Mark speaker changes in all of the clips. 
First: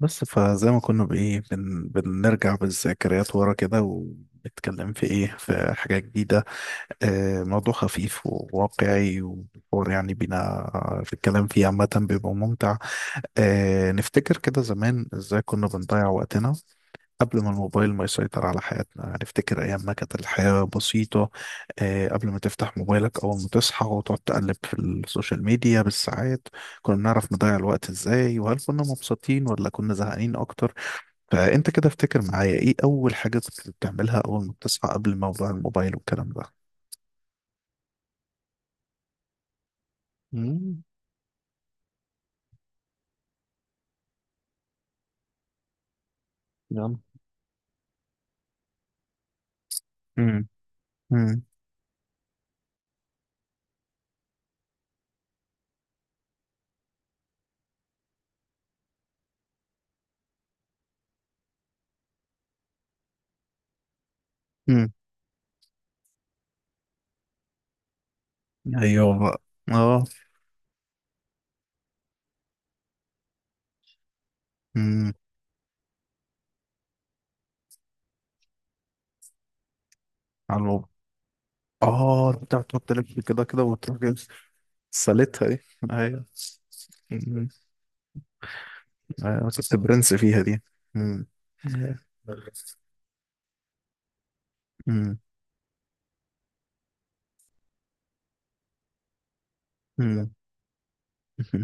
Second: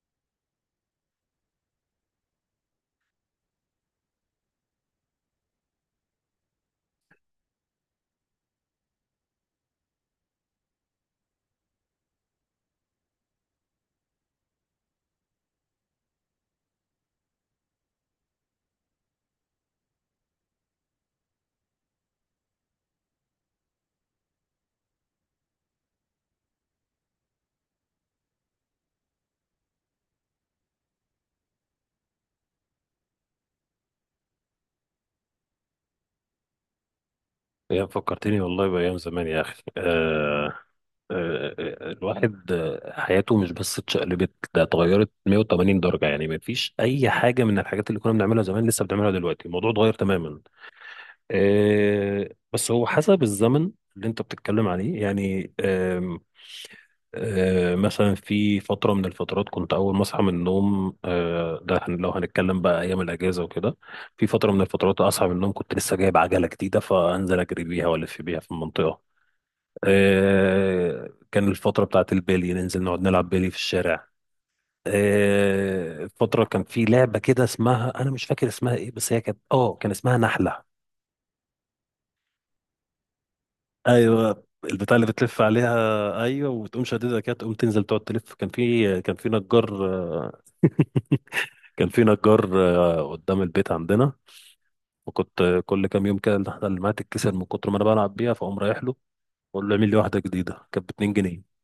Speaker 1: بس فزي ما كنا بإيه بنرجع بالذكريات ورا كده، ونتكلم في إيه، في حاجة جديدة. موضوع خفيف وواقعي، والحوار يعني بينا في الكلام فيه عامة بيبقى ممتع. نفتكر كده زمان إزاي كنا بنضيع وقتنا قبل ما الموبايل ما يسيطر على حياتنا. نفتكر أيام ما كانت الحياة بسيطة. قبل ما تفتح موبايلك أول ما تصحى وتقعد تقلب في السوشيال ميديا بالساعات، كنا بنعرف نضيع الوقت إزاي؟ وهل كنا مبسوطين ولا كنا زهقانين أكتر؟ فانت كده افتكر معايا ايه اول حاجه كنت بتعملها اول ما بتصحى قبل موضوع الموبايل والكلام ده.
Speaker 2: فكرتني والله بأيام زمان يا أخي.
Speaker 1: مم.
Speaker 2: الواحد حياته مش بس اتشقلبت، ده اتغيرت 180 درجة. يعني ما فيش
Speaker 1: يلا.
Speaker 2: أي حاجة من الحاجات اللي كنا بنعملها زمان لسه بنعملها دلوقتي، الموضوع اتغير تماما.
Speaker 1: امم. امم.
Speaker 2: بس هو حسب الزمن اللي أنت بتتكلم عليه يعني. مثلا في فترة من الفترات كنت أول ما أصحى من النوم، لو هنتكلم بقى أيام الأجازة وكده. في فترة من
Speaker 1: امم.
Speaker 2: الفترات أصحى من النوم كنت لسه جايب عجلة جديدة فأنزل أجري بيها وألف بيها في المنطقة.
Speaker 1: ايوه بقى. اه.
Speaker 2: كان الفترة بتاعت البيلي، ننزل نقعد نلعب بيلي في الشارع.
Speaker 1: امم.
Speaker 2: فترة كان في لعبة كده اسمها، أنا مش فاكر اسمها إيه، بس هي كان اسمها
Speaker 1: على
Speaker 2: نحلة.
Speaker 1: الموبايل. اه، انت بتقعد تلف كده وتروح جايب.
Speaker 2: ايوه البتاع اللي بتلف
Speaker 1: سالتها دي.
Speaker 2: عليها،
Speaker 1: ايوه.
Speaker 2: ايوه، وتقوم شاددها كده
Speaker 1: امم.
Speaker 2: تقوم تنزل تقعد تلف. كان في
Speaker 1: ايوه، كنت
Speaker 2: نجار
Speaker 1: برنس
Speaker 2: آه،
Speaker 1: فيها دي. امم.
Speaker 2: كان في نجار، قدام البيت عندنا.
Speaker 1: امم.
Speaker 2: وكنت، كل كام يوم كده النحله اللي معايا تتكسر من كتر ما انا بلعب بيها، فاقوم رايح له واقول له اعمل لي واحده
Speaker 1: امم.
Speaker 2: جديده. كانت ب 2 جنيه.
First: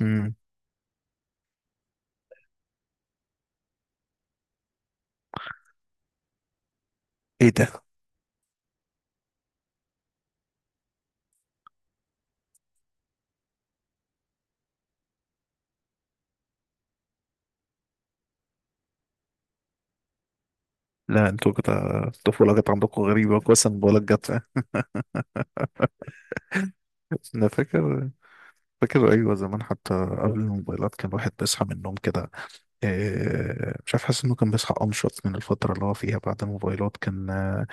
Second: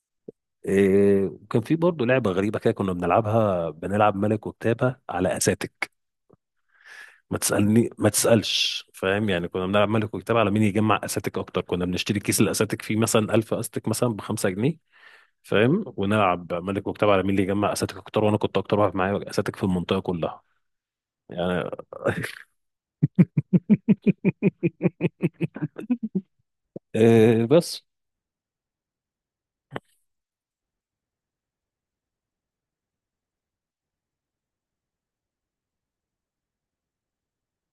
Speaker 1: امم.
Speaker 2: إيه، وكان في برضه لعبة غريبة كده كنا بنلعبها، بنلعب ملك وكتابة على أساتك.
Speaker 1: ايه ده؟
Speaker 2: ما تسألش فاهم، يعني كنا بنلعب ملك وكتابة على مين يجمع أساتك أكتر. كنا بنشتري كيس الأساتك فيه مثلا 1000 أستك مثلا بخمسة جنيه، فاهم، ونلعب ملك وكتابة على مين اللي يجمع أساتك أكتر، وأنا كنت أكتر واحد معايا أساتك في المنطقة كلها
Speaker 1: لا انتوا
Speaker 2: يعني.
Speaker 1: كده الطفوله جت عندكم غريبه، كويس إن بقولك جت.
Speaker 2: إيه
Speaker 1: انا
Speaker 2: بس.
Speaker 1: فاكر. فاكر، ايوه زمان حتى. قبل الموبايلات كان الواحد بيصحى من النوم كده، مش عارف، حاسس انه كان بيصحى انشط من الفتره اللي هو فيها بعد الموبايلات. كان آه،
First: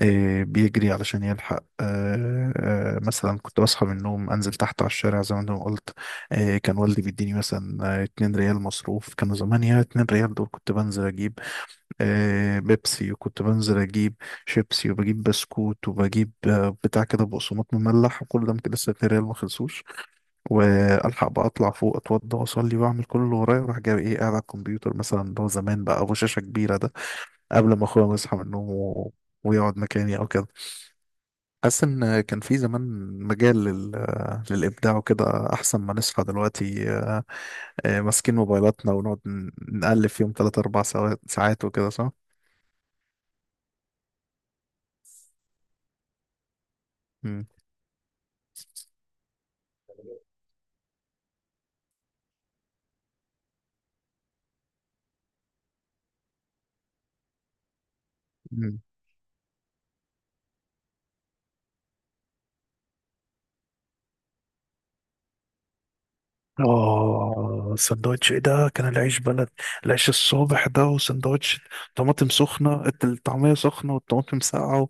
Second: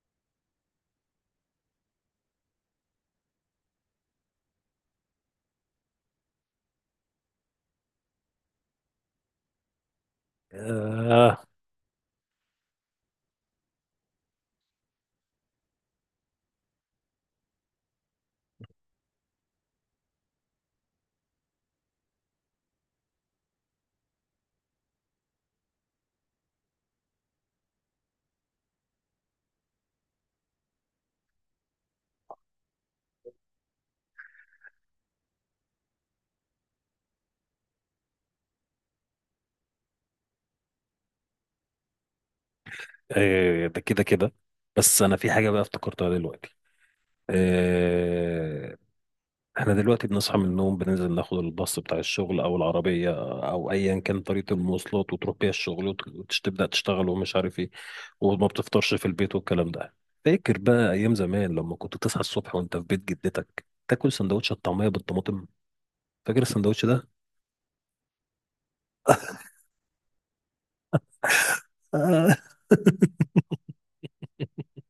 Speaker 1: آه، بيجري علشان يلحق. مثلا كنت بصحى من النوم انزل تحت على الشارع زي ما انا قلت. كان والدي بيديني مثلا 2 ريال مصروف. كانوا زمان، يا 2 ريال دول كنت بنزل
Speaker 2: آه.
Speaker 1: اجيب بيبسي، وكنت بنزل اجيب شيبسي، وبجيب بسكوت، وبجيب بتاع كده بقسماط مملح، وكل ده ممكن لسه 2 ريال ما خلصوش. والحق بقى اطلع فوق، اتوضى واصلي واعمل كل اللي ورايا، واروح جاي ايه، قاعد على الكمبيوتر مثلا اللي هو زمان بقى ابو شاشه كبيره ده، قبل ما اخويا يصحى من النوم ويقعد مكاني او كده. حاسس ان كان في زمان مجال للابداع وكده، احسن ما نصحى دلوقتي ماسكين موبايلاتنا ونقعد نقلب فيهم 3 4 ساعات وكده، صح؟
Speaker 2: إيه ده كده كده. بس أنا في حاجة بقى افتكرتها دلوقتي آه، احنا دلوقتي بنصحى من النوم بننزل ناخد الباص بتاع الشغل او العربية او ايا كان طريقة المواصلات، وتروح بيها الشغل وتبدأ تشتغل ومش عارف ايه، وما
Speaker 1: مم.
Speaker 2: بتفطرش في البيت والكلام ده. فاكر بقى ايام زمان لما كنت تصحى الصبح وانت في بيت جدتك تاكل سندوتش الطعمية بالطماطم؟ فاكر السندوتش ده؟
Speaker 1: اه، سندوتش ايه ده، كان العيش بلد، العيش الصبح ده، وسندوتش طماطم
Speaker 2: آه.
Speaker 1: سخنة، الطعمية سخنة والطماطم ساقعة،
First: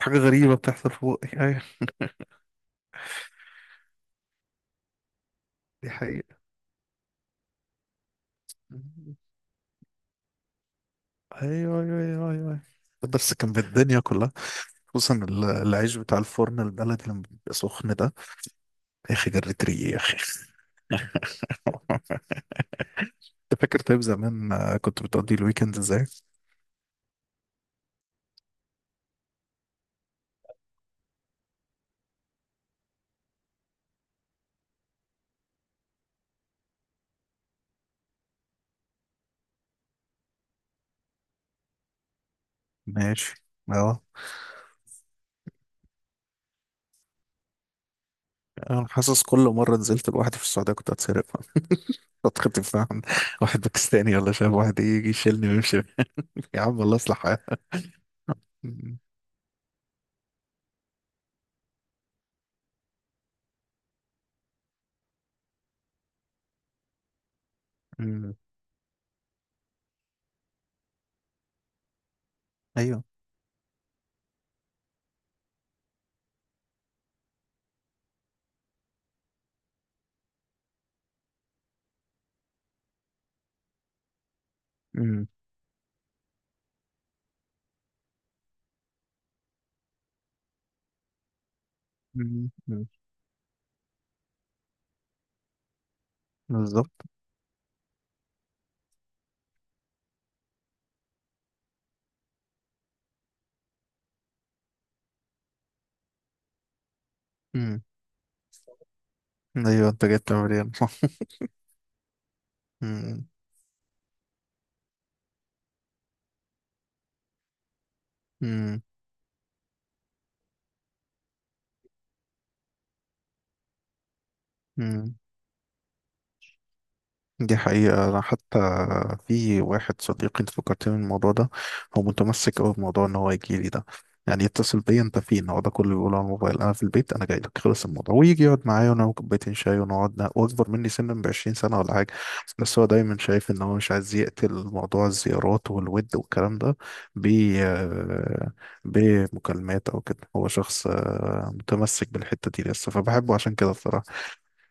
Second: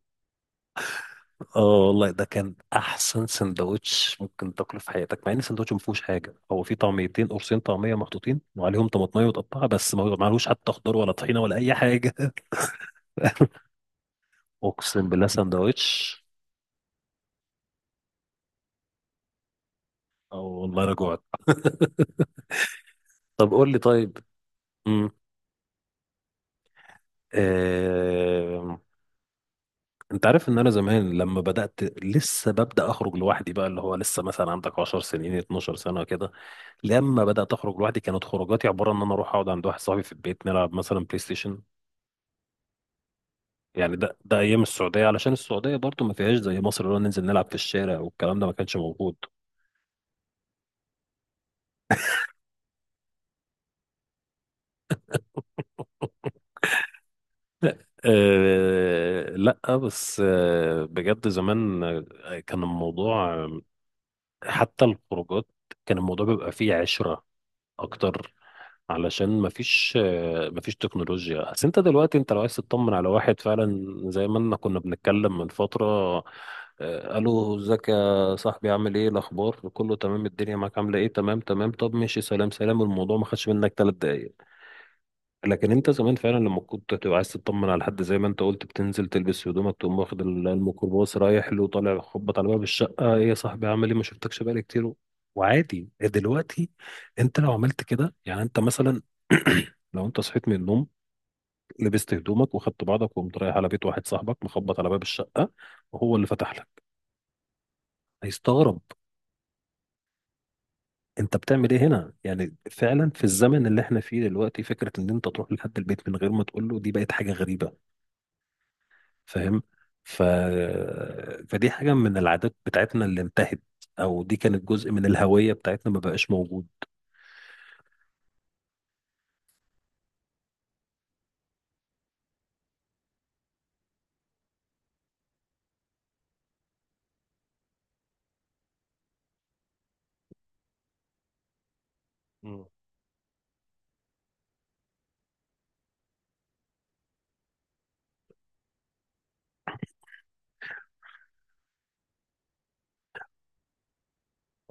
Speaker 1: حاجة غريبة بتحصل في بقي.
Speaker 2: اه
Speaker 1: ايوه.
Speaker 2: والله ده كان احسن سندوتش ممكن تاكله في حياتك، مع ان السندوتش ما
Speaker 1: دي
Speaker 2: فيهوش حاجه.
Speaker 1: حقيقة.
Speaker 2: هو فيه طعميتين، قرصين طعميه محطوطين وعليهم طماطميه متقطعه بس، ما عليهوش حتى خضار ولا طحينه ولا اي
Speaker 1: ايوه. ايوه
Speaker 2: حاجه.
Speaker 1: ايوه ايوه أيوه. بس كان بالدنيا كلها
Speaker 2: اقسم
Speaker 1: خصوصا
Speaker 2: بالله
Speaker 1: ال- العيش بتاع
Speaker 2: سندوتش.
Speaker 1: الفرن البلدي لما بيبقى سخن ده، يا اخي جريت ريقي يا اخي.
Speaker 2: او والله انا جوعت. طب
Speaker 1: انت
Speaker 2: قول لي
Speaker 1: فاكر طيب
Speaker 2: طيب.
Speaker 1: زمان كنت
Speaker 2: امم
Speaker 1: بتقضي الويكند ازاي؟
Speaker 2: آه... انت عارف ان انا زمان لما بدات، لسه ببدا اخرج لوحدي بقى، اللي هو لسه مثلا عندك 10 سنين 12 سنه كده. لما بدات اخرج لوحدي كانت خروجاتي عباره ان انا اروح اقعد عند واحد صاحبي في البيت نلعب مثلا بلاي ستيشن.
Speaker 1: ماشي.
Speaker 2: يعني
Speaker 1: اه.
Speaker 2: ده ايام السعوديه، علشان السعوديه برضو ما فيهاش زي مصر، اللي هو ننزل نلعب في الشارع والكلام ده ما كانش
Speaker 1: انا
Speaker 2: موجود.
Speaker 1: حاسس كل مرة نزلت لوحدي في السعودية كنت هتسرق، فترة الفهم، واحد باكستاني ولا شاب واحد يجي يشيلني ويمشي. يا عم الله يصلح حالك. أمم.
Speaker 2: أه لا، بس بجد زمان، كان الموضوع، حتى الخروجات، كان الموضوع بيبقى فيه عشرة أكتر،
Speaker 1: أمم.
Speaker 2: علشان مفيش تكنولوجيا. بس أنت دلوقتي، أنت لو عايز تطمن
Speaker 1: ايوه.
Speaker 2: على واحد فعلا زي ما كنا بنتكلم من فترة، ألو ازيك يا صاحبي، عامل إيه، الأخبار كله تمام، الدنيا معاك عاملة إيه، تمام تمام، طب ماشي سلام سلام، الموضوع ما خدش منك تلات دقايق.
Speaker 1: أمم.
Speaker 2: لكن انت زمان فعلا لما كنت تبقى عايز تطمن على حد زي ما انت قلت بتنزل تلبس هدومك، تقوم واخد الميكروباص رايح له، طالع خبط على
Speaker 1: أمم.
Speaker 2: باب
Speaker 1: أمم.
Speaker 2: الشقه، ايه يا صاحبي عامل ايه ما شفتكش بقالي كتير. وعادي دلوقتي
Speaker 1: بالظبط.
Speaker 2: انت لو عملت كده يعني، انت مثلا، لو انت صحيت من النوم لبست هدومك وخدت بعضك وقمت رايح على بيت واحد صاحبك مخبط على باب الشقه، وهو اللي فتح لك،
Speaker 1: أمم.
Speaker 2: هيستغرب.
Speaker 1: ايوه، انت جبت مليان صح.
Speaker 2: انت بتعمل ايه هنا؟ يعني فعلا في
Speaker 1: أمم.
Speaker 2: الزمن اللي احنا فيه دلوقتي، فكره ان انت تروح لحد البيت من غير ما تقول له، دي بقت حاجه غريبه.
Speaker 1: أمم.
Speaker 2: فاهم ف... فدي حاجة من العادات بتاعتنا اللي انتهت، أو دي كانت جزء من
Speaker 1: أمم.
Speaker 2: الهوية بتاعتنا ما بقاش موجود.
Speaker 1: دي حقيقة. أنا حتى في واحد صديقي، أنت فكرتني بالموضوع ده، هو متمسك أوي بموضوع إن هو يجي لي ده، يعني يتصل بيا أنت فين، هو ده كله بيقوله على الموبايل، أنا في البيت أنا جاي لك خلص الموضوع، ويجي يقعد معايا ونعمل كوبايتين شاي ونقعد وأكبر مني سنا ب20 سنة ولا حاجة.
Speaker 2: مم.
Speaker 1: بس هو دايما شايف إن هو مش عايز يقتل موضوع الزيارات والود والكلام ده ب آه، بمكالمات أو كده. هو شخص متمسك بالحتة دي لسه، فبحبه عشان كده.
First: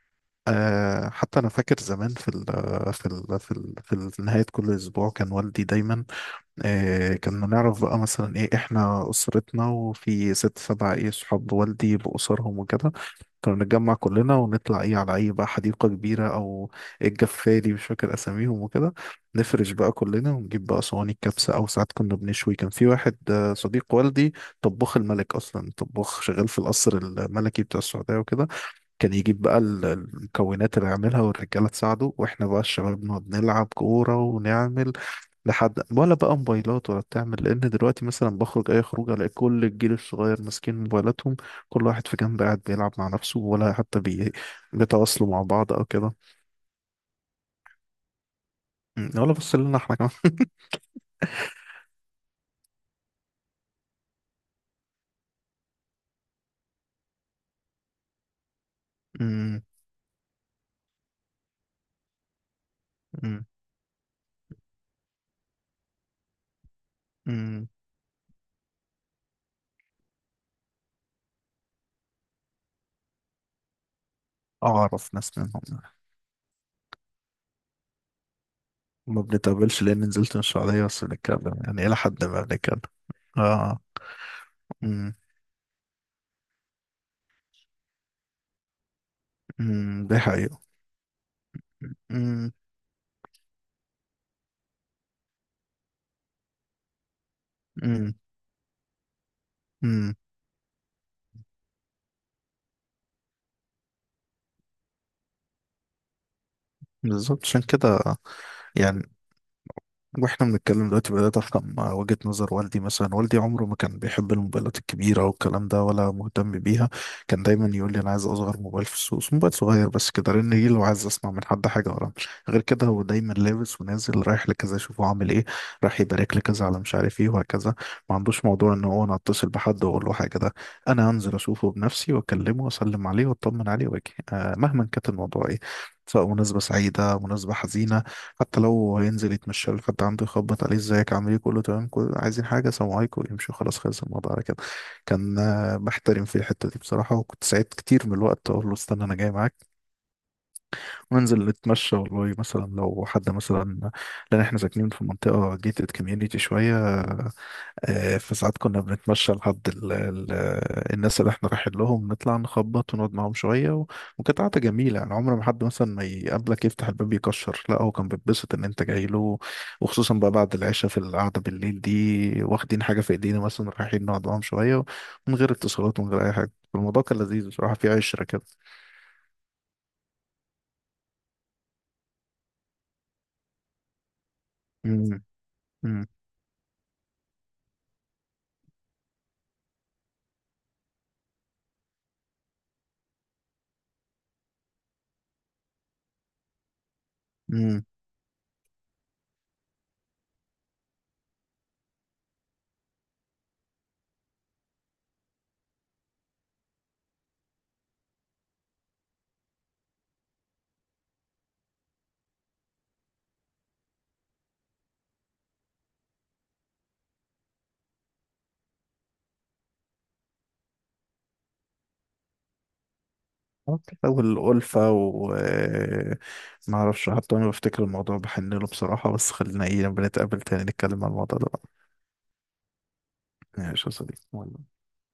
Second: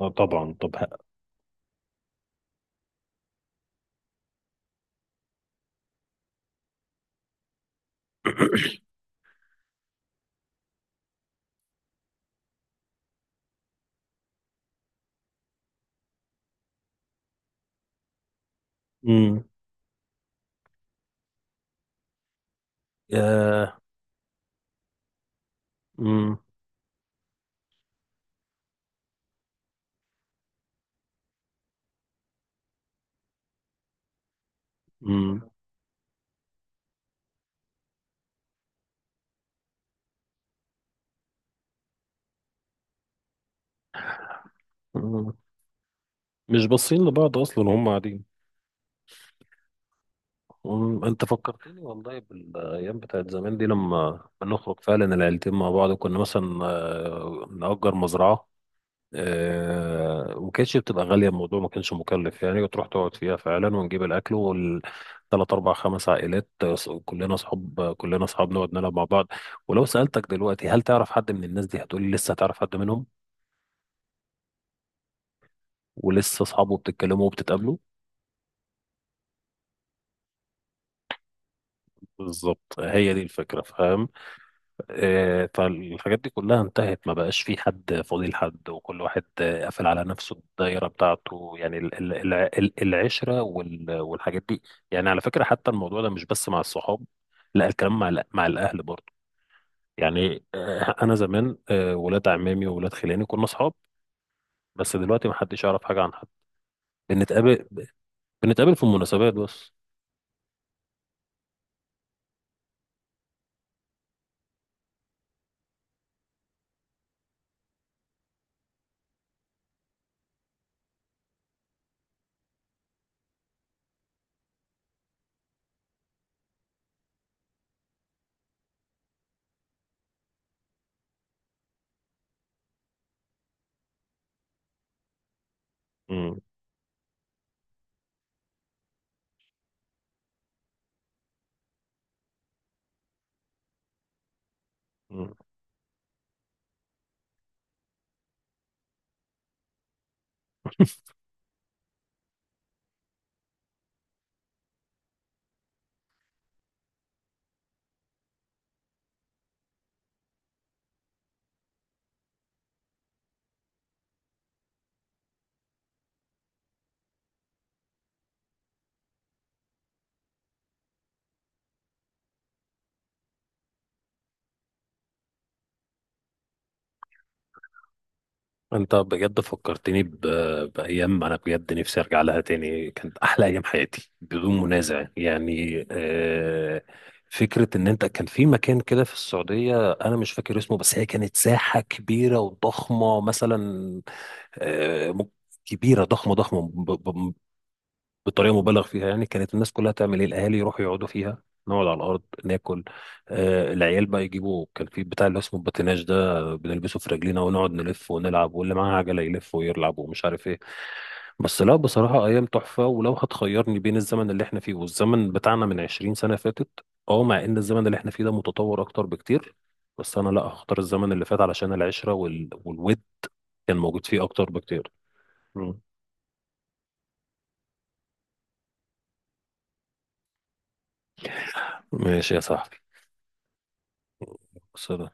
Speaker 2: اه طبعا.
Speaker 1: حتى انا فاكر زمان في نهايه كل اسبوع كان والدي دايما كنا نعرف بقى، مثلا ايه، احنا اسرتنا وفي ست سبع ايه صحاب والدي باسرهم وكده، كنا نتجمع كلنا ونطلع ايه، على اي بقى حديقه كبيره او الجفاري، مش فاكر اساميهم وكده،
Speaker 2: مم.
Speaker 1: نفرش بقى كلنا ونجيب بقى صواني الكبسه، او ساعات كنا بنشوي. كان في واحد
Speaker 2: يا
Speaker 1: صديق والدي طباخ الملك، اصلا طباخ
Speaker 2: مم.
Speaker 1: شغال في القصر الملكي بتاع السعوديه وكده، كان يجيب بقى المكونات اللي يعملها، والرجالة تساعده، واحنا بقى الشباب نقعد نلعب كورة ونعمل
Speaker 2: مم.
Speaker 1: لحد ولا بقى موبايلات ولا بتعمل. لان دلوقتي مثلا بخرج اي خروج الاقي كل الجيل الصغير ماسكين موبايلاتهم، كل واحد في جنب قاعد بيلعب مع نفسه، ولا حتى بيتواصلوا
Speaker 2: مم.
Speaker 1: مع بعض او كده.
Speaker 2: مش باصين لبعض أصلا هم قاعدين.
Speaker 1: أمم، ولا بص لنا احنا كمان.
Speaker 2: مم. أنت فكرتني والله بالأيام بتاعت زمان دي. لما بنخرج فعلا العيلتين مع بعض كنا مثلا، نأجر مزرعة
Speaker 1: أمم.
Speaker 2: آه، وكانتش بتبقى غالية، الموضوع ما كانش مكلف يعني، وتروح تقعد فيها
Speaker 1: أمم.
Speaker 2: فعلا ونجيب الأكل، والتلات أربع خمس عائلات، كلنا
Speaker 1: أمم.
Speaker 2: أصحاب كلنا أصحاب نقعد نلعب مع بعض. ولو سألتك دلوقتي هل تعرف حد من الناس دي، هتقولي لسه هتعرف حد منهم
Speaker 1: اعرف ناس منهم.
Speaker 2: ولسه أصحابه، بتتكلموا وبتتقابلوا؟
Speaker 1: ما بنتقابلش لان نزلت من السعودية، بس بنتكلم يعني الى حد ما
Speaker 2: بالظبط،
Speaker 1: بنتكلم.
Speaker 2: هي دي الفكرة
Speaker 1: اه. أمم.
Speaker 2: آه، فالحاجات دي كلها انتهت، ما بقاش في حد فاضي لحد، وكل واحد، قافل على
Speaker 1: أمم. ده
Speaker 2: نفسه
Speaker 1: حقيقة.
Speaker 2: الدايرة بتاعته، يعني
Speaker 1: أمم.
Speaker 2: العشرة والحاجات دي. يعني على فكرة حتى الموضوع ده مش بس مع الصحاب، لا، الكلام مع
Speaker 1: امم.
Speaker 2: مع الأهل برضه.
Speaker 1: امم.
Speaker 2: يعني، أنا زمان، ولاد عمامي وولاد خلاني كنا صحاب، بس دلوقتي ما حدش يعرف حاجة عن حد.
Speaker 1: بالظبط عشان
Speaker 2: بنتقابل
Speaker 1: كده.
Speaker 2: بنتقابل في
Speaker 1: يعني
Speaker 2: المناسبات بس.
Speaker 1: واحنا بنتكلم دلوقتي بدأت افهم وجهة نظر والدي. مثلا والدي عمره ما كان بيحب الموبايلات الكبيرة والكلام ده، ولا مهتم بيها. كان دايما يقول لي انا عايز اصغر موبايل في السوق، موبايل صغير بس كده، لان ايه، لو عايز اسمع من حد حاجة ورا، غير كده هو دايما لابس ونازل رايح لكذا اشوفه عامل ايه، راح يبارك لكذا، على مش عارف ايه، وهكذا. ما عندوش موضوع ان هو انا اتصل بحد واقول له حاجة ده، انا انزل اشوفه بنفسي واكلمه واسلم عليه واطمن عليه واجي، آه مهما كانت الموضوع ايه، سواء
Speaker 2: مم.
Speaker 1: مناسبة سعيدة مناسبة حزينة، حتى لو هينزل يتمشى لك حد عنده، يخبط عليه، ازيك، عامل ايه، كله تمام، كله عايزين حاجه، سلام عليكم، يمشوا، خلاص خلص الموضوع على كده. كان بحترم في الحته دي بصراحه، وكنت ساعات كتير من الوقت اقول له استنى انا جاي معاك،
Speaker 2: مم.
Speaker 1: وننزل نتمشى، والله مثلا لو حد مثلا، لان احنا ساكنين في منطقه جيتد كوميونيتي شويه، فساعات كنا بنتمشى لحد ال ال الناس اللي احنا رايحين لهم، نطلع نخبط ونقعد معاهم شوية وكانت قعدة جميلة يعني، عمر ما حد مثلا ما يقابلك يفتح الباب يكشر، لا هو كان بيتبسط ان انت جاي له. وخصوصا بقى بعد العشاء في القعدة بالليل دي واخدين حاجة في ايدينا مثلا رايحين نقعد معاهم شوية، من غير اتصالات ومن غير اي حاجة، الموضوع كان لذيذ بصراحة، في عشرة كده.
Speaker 2: انت بجد فكرتني بايام انا بجد نفسي ارجع لها تاني، كانت احلى ايام حياتي بدون منازع
Speaker 1: امم.
Speaker 2: يعني
Speaker 1: إمم.
Speaker 2: آه... فكره ان انت كان في مكان كده في السعوديه، انا مش فاكر اسمه، بس هي كانت ساحه كبيره وضخمه مثلا آه، م- كبيره ضخمه ضخمه
Speaker 1: إمم.
Speaker 2: بطريقه مبالغ فيها. يعني كانت الناس كلها تعمل ايه، الاهالي يروحوا يقعدوا فيها، نقعد على الارض ناكل. العيال بقى يجيبوا، كان في بتاع اللي اسمه الباتيناج ده بنلبسه في رجلينا ونقعد نلف ونلعب، واللي معاه عجله يلف ويلعب ومش عارف ايه. بس لا بصراحه ايام تحفه، ولو هتخيرني بين الزمن اللي احنا فيه والزمن بتاعنا من 20 سنه فاتت، اه مع ان الزمن اللي احنا فيه ده متطور اكتر بكتير، بس انا لا، هختار الزمن اللي فات، علشان العشره والود كان موجود فيه اكتر بكتير.
Speaker 1: والألفة، وما
Speaker 2: مم.
Speaker 1: أعرفش، حتى أنا بفتكر الموضوع بحن له بصراحة. بس خلينا إيه، لما نتقابل تاني نتكلم عن الموضوع ده بقى.
Speaker 2: ماشي يا صاحبي.
Speaker 1: ماشي يا صديقي.
Speaker 2: بس